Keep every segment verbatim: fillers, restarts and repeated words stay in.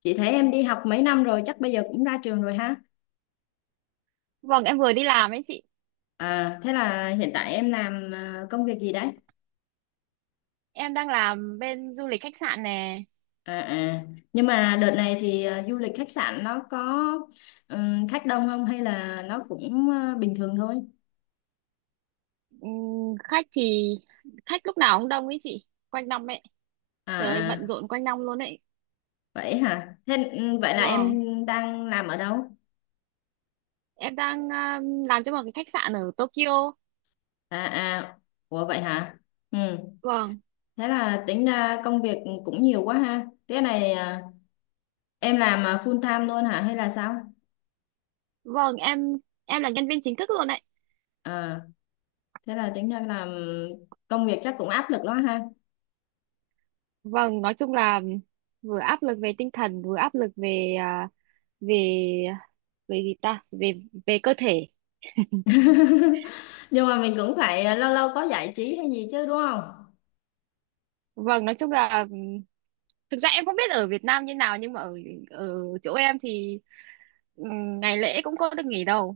Chị thấy em đi học mấy năm rồi, chắc bây giờ cũng ra trường rồi ha. Vâng, em vừa đi làm ấy chị. À, thế là hiện tại em làm à, công việc gì đấy? Em đang làm bên du lịch khách sạn nè. À, à. Nhưng mà đợt này thì à, du lịch khách sạn nó có ừm, khách đông không hay là nó cũng à, bình thường thôi? Ừm, khách thì khách lúc nào cũng đông ấy chị, quanh năm ấy. À, Trời ơi, bận à. rộn quanh năm luôn ấy. Vậy hả? Thế ừm, vậy là em Vâng, đang làm ở đâu? em đang um, làm cho một cái khách sạn ở Tokyo. À, à. Ủa vậy hả? Ừ. Vâng, Thế là tính ra công việc cũng nhiều quá ha. Thế này à, em làm à, full time luôn hả hay là sao? vâng, em em là nhân viên chính thức luôn ấy. À. thế là tính ra là công việc chắc cũng áp lực lắm ha. Vâng, nói chung là vừa áp lực về tinh thần, vừa áp lực về à, về về gì ta, về về cơ thể. nhưng mà mình cũng phải ờ, lâu lâu có giải trí hay gì chứ đúng không? Vâng, nói chung là ừm, thực ra em không biết ở Việt Nam như nào nhưng mà ở ở chỗ em thì, Ừ, ngày lễ cũng có được nghỉ đâu,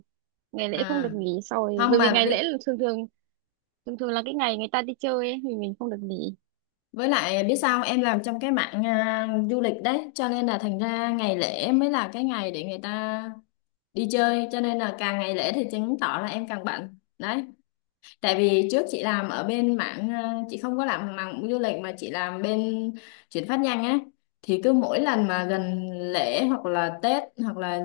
ngày lễ không được À nghỉ. Sau rồi không bởi vì mà ngày biết. lễ là thường thường thường thường là cái ngày người ta đi chơi ấy thì mình không được nghỉ. Với lại biết sao không? Em làm trong cái mạng à, du lịch đấy, cho nên là thành ra ngày lễ mới là cái ngày để người ta đi chơi, cho nên là càng ngày lễ thì chứng tỏ là em càng bận đấy. Tại vì trước chị làm ở bên mảng ờ, chị không có làm mảng du lịch mà chị làm bên chuyển phát nhanh á, thì cứ mỗi lần mà gần lễ hoặc là Tết hoặc là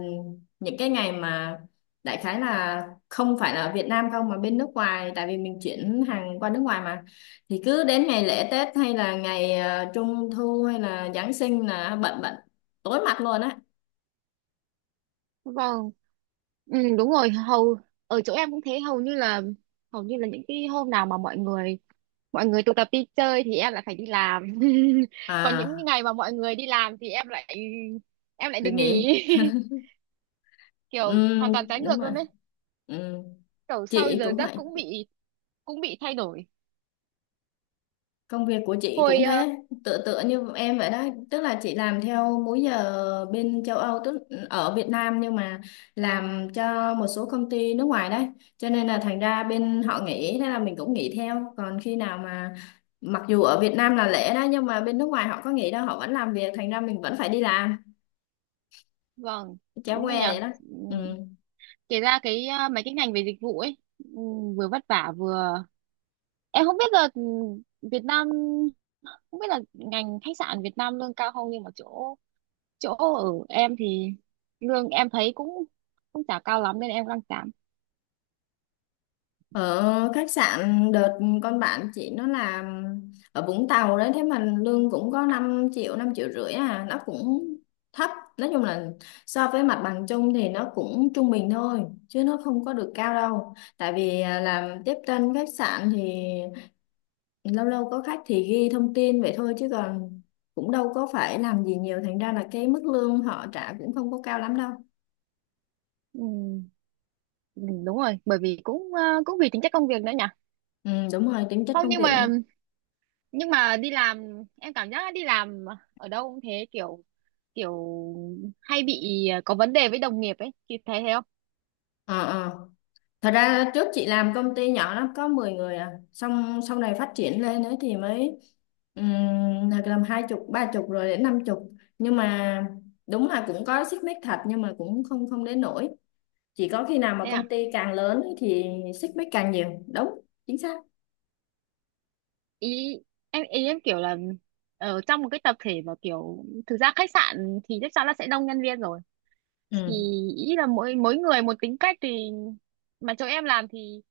những cái ngày mà đại khái là không phải là ở Việt Nam không mà bên nước ngoài, tại vì mình chuyển hàng qua nước ngoài mà thì cứ đến ngày lễ Tết hay là ngày ờ, Trung thu hay là Giáng sinh là bận bận tối mặt luôn á. Vâng, ừ, đúng rồi. Hầu ở chỗ em cũng thế, hầu như là hầu như là những cái hôm nào mà mọi người mọi người tụ tập đi chơi thì em lại phải đi làm. Còn những À, ngày mà mọi người đi làm thì em lại em lại được được nghỉ. nhỉ. Kiểu hoàn Ừm, toàn trái đúng ngược rồi. luôn đấy. Ừm, Kiểu sau chị giờ cũng giấc vậy. cũng bị cũng bị thay đổi. Công việc của chị hồi cũng ờ, thế, tựa tựa như em vậy đó, tức là chị làm theo múi giờ bên châu Âu, tức ở Việt Nam nhưng mà làm cho một số công ty nước ngoài đấy, cho nên là thành ra bên họ nghỉ, thế là mình cũng nghỉ theo. Còn khi nào mà mặc dù ở Việt Nam là lễ đó nhưng mà bên nước ngoài họ có nghỉ đâu, họ vẫn làm việc, thành ra mình vẫn phải đi làm, vâng chéo đúng que rồi nhỉ. vậy đó. Ừ. Ừ. Kể ra cái à, mấy cái ngành về dịch vụ ấy, ừ, vừa vất vả vừa em không biết là, ừ, Việt Nam, không biết là ngành khách sạn Việt Nam lương cao không, nhưng mà chỗ chỗ ở em thì lương em thấy cũng cũng chả cao lắm nên em đang giảm. Ở khách sạn đợt con bạn chị nó làm ở Vũng Tàu đấy, thế mà lương cũng có năm triệu năm triệu rưỡi à, nó cũng thấp. Nói chung là so với mặt bằng chung thì nó cũng trung bình thôi chứ nó không có được cao đâu, tại vì à, làm tiếp tân khách sạn thì lâu lâu có khách thì ghi thông tin vậy thôi, chứ còn cũng đâu có phải làm gì nhiều, thành ra là cái mức lương họ trả cũng không có cao lắm đâu. Ừ, ừ, đúng rồi, bởi vì cũng à, cũng vì tính chất công việc nữa nhỉ. Ừ, đúng rồi, tính chất Không, công nhưng việc mà nữa. nhưng mà đi làm em cảm giác đi làm ở đâu cũng thế, kiểu kiểu hay bị à, có vấn đề với đồng nghiệp ấy thì thấy thế không? Ờ, ờ. Thật ra trước chị làm công ty nhỏ lắm, có mười người à, xong sau này phát triển lên ấy thì mới ừm, hoặc làm hai chục ba chục rồi đến năm chục, nhưng mà đúng là cũng có xích mích thật nhưng mà cũng không không đến nỗi, chỉ có khi nào mà Thế à? công ty càng lớn ấy thì xích mích càng nhiều, đúng, chính xác. Ý em ý em kiểu là ở trong một cái tập thể mà kiểu thực ra khách sạn thì chắc chắn là sẽ đông nhân viên rồi, thì Ừ, ý là mỗi mỗi người một tính cách. Thì mà chỗ em làm thì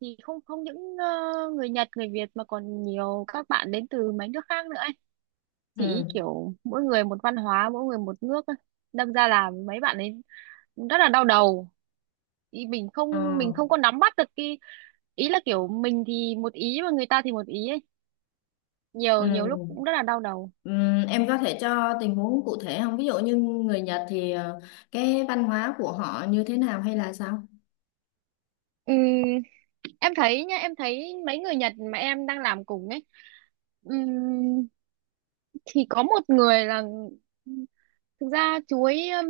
thì không không những ờ, người Nhật, người Việt, mà còn nhiều các bạn đến từ mấy nước khác nữa ấy. Thì ý ừ, kiểu mỗi người một văn hóa, mỗi người một nước ấy. Đâm ra là mấy bạn ấy rất là đau đầu. Ý mình ờ, không mình không có nắm bắt được cái. Ý là kiểu mình thì một ý mà người ta thì một ý ấy. Nhiều nhiều lúc cũng ừ, rất là đau đầu. ừ. Em có thể cho tình huống cụ thể không, ví dụ như người Nhật thì ờ, cái văn hóa của họ như thế nào hay là sao? Ừm, em thấy nha, em thấy mấy người Nhật mà em đang làm cùng ấy, ừm, thì có một người là, thực ra chú ấy ừm,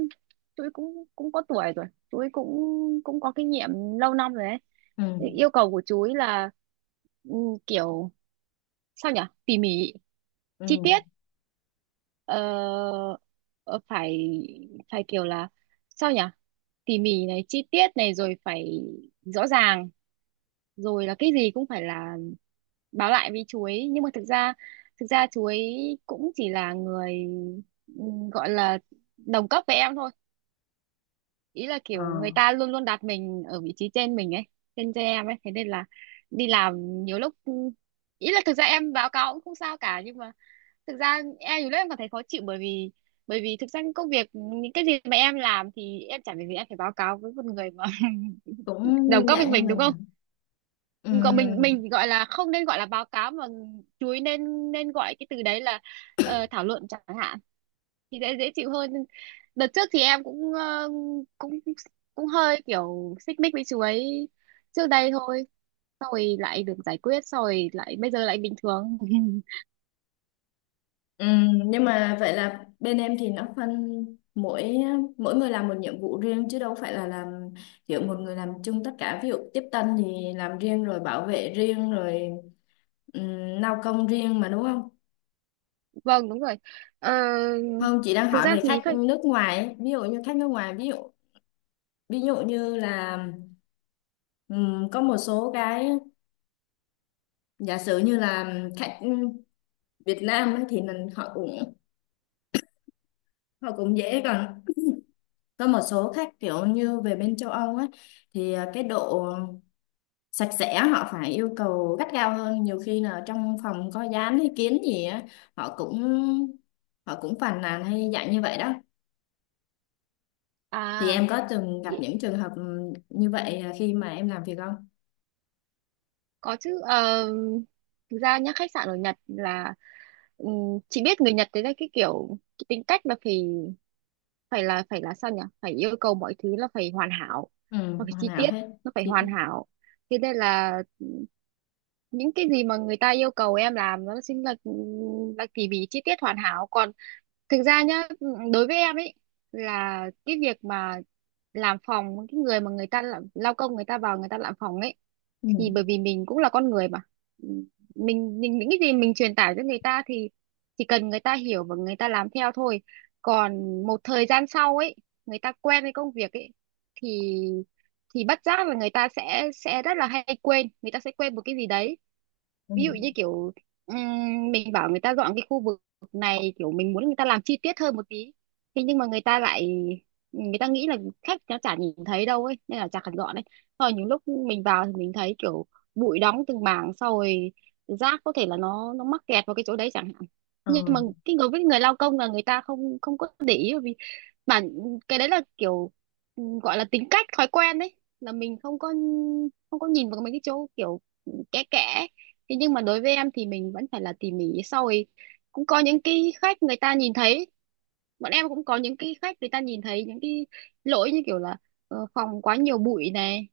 chú ấy cũng cũng có tuổi rồi, chú ấy cũng cũng có kinh nghiệm lâu năm rồi ấy. Ừ, Thì yêu cầu của chú ấy là ừm, kiểu sao nhỉ, tỉ mỉ, ừ. chi tiết, ờ, ờ, phải phải kiểu là sao nhỉ, tỉ mỉ này, chi tiết này, rồi phải rõ ràng, rồi là cái gì cũng phải là báo lại với chú ấy. Nhưng mà thực ra thực ra chú ấy cũng chỉ là người ừm, gọi là đồng cấp với em thôi. Ý là kiểu Ờ. người ta luôn luôn đặt mình ở vị trí trên mình ấy, trên trên em ấy. Thế nên là đi làm nhiều lúc ừ, ý là thực ra em báo cáo cũng không sao cả, nhưng mà thực ra em nhiều lúc em cảm thấy khó chịu bởi vì, bởi vì thực ra những công việc, những cái gì mà em làm thì em chẳng việc gì em phải báo cáo với một người mà Cũng đồng cấp với dạng như mình đúng mình không? à. Gọi mình, Ừm, mình gọi là không nên gọi là báo cáo mà chuối, nên nên gọi cái từ đấy là ờ, thảo luận chẳng hạn, thì dễ dễ chịu hơn. Đợt trước thì em cũng ờ, cũng cũng hơi kiểu xích mích với chuối trước đây thôi. Xong rồi lại được giải quyết, xong rồi lại bây giờ lại bình thường. ừm, nhưng mà vậy là bên em thì nó phân mỗi mỗi người làm một nhiệm vụ riêng, chứ đâu phải là làm kiểu một người làm chung tất cả, ví dụ tiếp tân thì làm riêng rồi bảo vệ riêng rồi um, lao công riêng mà đúng không? Vâng, đúng rồi. Ờ, Không, chị đang Thực hỏi ra về thì khách khách nước ngoài ấy. Ví dụ như khách nước ngoài, ví dụ ví dụ như là Ừm, có một số cái, giả sử như là khách Việt Nam ấy, thì mình họ cũng họ cũng dễ còn. Có một số khách kiểu như về bên châu Âu ấy thì à, cái độ sạch sẽ họ phải yêu cầu gắt gao hơn, nhiều khi là trong phòng có dán hay kiến gì á, họ cũng họ cũng phàn nàn hay dạng như vậy đó. Thì à em có từng gặp ý- những trường hợp ừm, như vậy, à, khi mà em làm việc không? có chứ. Ờ, Thực ra nhá, khách sạn ở Nhật là, Ừ, chị biết người Nhật đấy là cái kiểu, cái tính cách là phải, phải là phải là sao nhỉ, phải yêu cầu mọi thứ là phải hoàn hảo, Ừ, nó phải hoàn chi hảo tiết, hết nó phải chi hoàn tiết. hảo. Thế nên là những cái gì mà người ta yêu cầu em làm nó chính là là tỉ mỉ, chi tiết, hoàn hảo. Còn, thực ra nhá, đối với em ấy là cái việc mà làm phòng, cái người mà người ta làm, lao công người ta vào người ta làm phòng ấy, Ừ, thì bởi vì mình cũng là con người mà. Ừ, mình, mình những cái gì mình truyền tải cho người ta thì chỉ cần người ta hiểu và người ta làm theo thôi. Còn một thời gian sau ấy người ta quen với công việc ấy thì, thì bất giác là người ta sẽ sẽ rất là hay quên, người ta sẽ quên một cái gì đấy. ừ, Ví dụ như kiểu ừm, mình bảo người ta dọn cái khu vực này, kiểu mình muốn người ta làm chi tiết hơn một tí, thế nhưng mà người ta lại người ta nghĩ là khách nó chả nhìn thấy đâu ấy nên là chả cần dọn đấy. Rồi những lúc mình vào thì mình thấy kiểu bụi đóng từng mảng, sau rồi rác có thể là nó nó mắc kẹt vào cái chỗ đấy chẳng hạn. ờ, Nhưng mà cái người, với người lao công, là người ta không không có để ý, bởi vì bản cái đấy là kiểu, ừ, gọi là tính cách thói quen đấy, là mình không có không có nhìn vào mấy cái chỗ kiểu kẽ kẽ Thế nhưng mà đối với em thì mình vẫn phải là tỉ mỉ. Sau rồi cũng có những cái khách người ta nhìn thấy, bọn em cũng có những cái khách người ta nhìn thấy những cái lỗi như kiểu là ờ, phòng quá nhiều bụi này,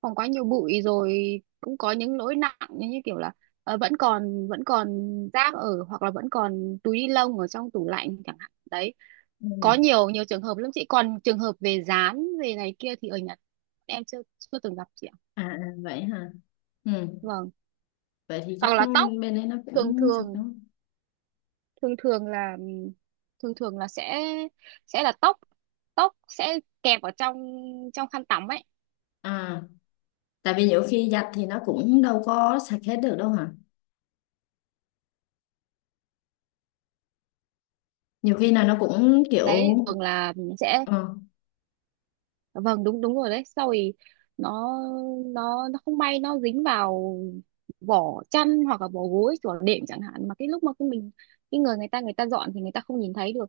phòng quá nhiều bụi. Rồi cũng có những lỗi nặng như như kiểu là ờ, vẫn còn vẫn còn rác, ở hoặc là vẫn còn túi ni lông ở trong tủ lạnh chẳng hạn đấy. Có ừ. nhiều nhiều trường hợp lắm chị. Còn trường hợp về dán, về này kia thì ở Nhật em chưa chưa từng gặp chị ạ. À, à, vậy hả? Ừ, Vâng, vậy thì hoặc chắc là tóc. bên đấy nó thường cũng sạch đúng thường không? thường thường là thường thường là sẽ sẽ là tóc tóc sẽ kẹp ở trong trong khăn tắm ấy. À, tại vì nhiều khi giặt thì nó cũng đâu có sạch hết được đâu hả? Nhiều khi là nó cũng kiểu Đấy thường là sẽ. ờ, Vâng, đúng đúng rồi đấy. Sau rồi nó nó nó không may nó dính vào vỏ chăn hoặc là vỏ gối của đệm chẳng hạn. Mà cái lúc mà cái mình cái người người ta người ta dọn thì người ta không nhìn thấy được,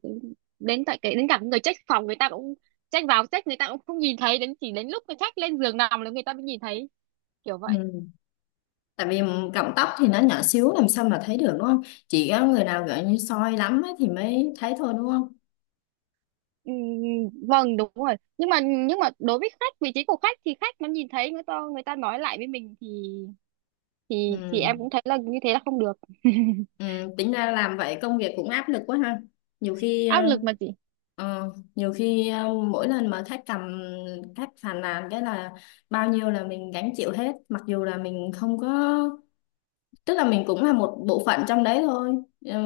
đến tại cái, đến cả người check phòng người ta cũng check vào check người ta cũng không nhìn thấy, đến chỉ đến lúc người khách lên giường nằm là người ta mới nhìn thấy, kiểu vậy. ừ. Tại vì cọng tóc thì nó nhỏ xíu làm sao mà thấy được đúng không? Chỉ có người nào gọi như soi lắm ấy thì mới thấy thôi đúng không? Ừ, vâng, đúng rồi. Nhưng mà nhưng mà đối với khách, vị trí của khách thì khách nó nhìn thấy, người ta người ta nói lại với mình thì, thì thì em Ừ. cũng thấy là như thế là không được. Ừ. Tính ra làm vậy công việc cũng áp lực quá ha. nhiều khi ờ, Áp lực mà chị. ờ, nhiều khi ờ, mỗi lần mà khách cầm khách phàn nàn, cái là bao nhiêu là mình gánh chịu hết, mặc dù là mình không có, tức là mình cũng là một bộ phận trong đấy thôi. Ờ,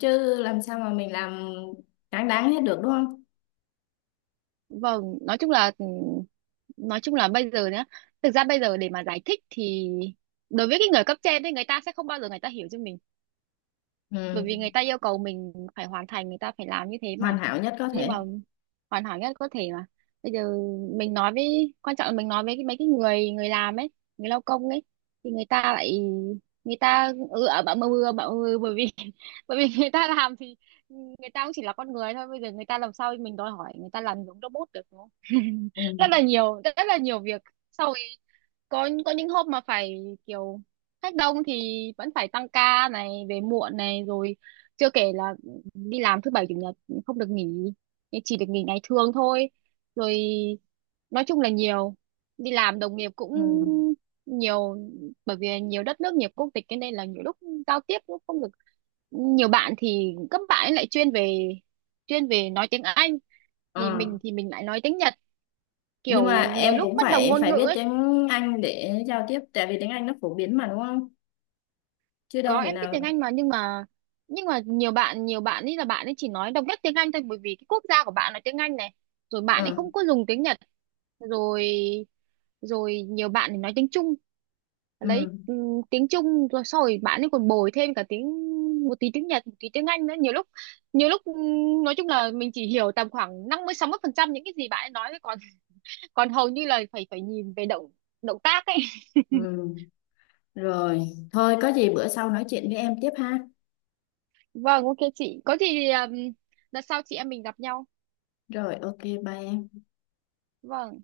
chứ làm sao mà mình làm đáng đáng hết được đúng không? Vâng, nói chung là nói chung là bây giờ nhá, thực ra bây giờ để mà giải thích thì đối với cái người cấp trên thì người ta sẽ không bao giờ người ta hiểu cho mình. Bởi vì Ừ. người ta yêu cầu mình phải hoàn thành, người ta phải làm như thế mà, Hoàn hảo nhất có nhưng mà thể. hoàn hảo nhất có thể mà. Bây giờ mình nói với, quan trọng là mình nói với cái- mấy cái người người làm ấy, người lao công ấy, thì người ta lại người ta ừ ở bảo mơ mưa, bảo mưa, bởi vì bởi vì người ta làm thì người ta cũng chỉ là con người thôi. Bây giờ người ta làm sao mình đòi hỏi người ta làm giống robot được, đúng không? Ừ. Rất là nhiều, rất là nhiều việc. Sau có có những hôm mà phải kiểu khách đông thì vẫn phải tăng ca này, về muộn này, rồi chưa kể là đi làm thứ bảy chủ nhật không được nghỉ, chỉ được nghỉ ngày thường thôi. Rồi nói chung là nhiều. Đi làm đồng nghiệp cũng Ừ. nhiều, bởi vì nhiều đất nước, nhiều quốc tịch, nên đây là nhiều lúc giao tiếp cũng không được. Nhiều bạn thì các bạn ấy lại chuyên về chuyên về nói tiếng Anh, thì Ờ. mình thì mình lại nói tiếng Nhật, Nhưng mà kiểu nhiều em lúc cũng bất đồng phải ngôn phải ngữ biết ấy. tiếng Anh để giao tiếp, tại vì tiếng Anh nó phổ biến mà đúng không, chứ đâu Có, thể em biết tiếng nào. Anh mà, nhưng mà nhưng mà nhiều bạn nhiều bạn ấy là bạn ấy chỉ nói độc nhất tiếng Anh thôi, bởi vì cái quốc gia của bạn là tiếng Anh này, rồi bạn ấy Ừ. không có dùng tiếng Nhật. Rồi rồi nhiều bạn thì nói tiếng Trung, lấy Ừ. ừm, tiếng Trung, rồi sau rồi bạn ấy còn bồi thêm cả tiếng, một tí tiếng Nhật, một tí tiếng Anh nữa. Nhiều lúc nhiều lúc ừm, nói chung là mình chỉ hiểu tầm khoảng năm mươi sáu mươi phần trăm những cái gì bạn ấy nói thôi, còn còn hầu như là phải phải nhìn về động động tác ấy. Ừ. Rồi thôi, có gì bữa sau nói chuyện với em tiếp ha. Vâng, ok chị. Có gì thì um, đợt sau chị em mình gặp nhau. Rồi, ok, bye em. Vâng.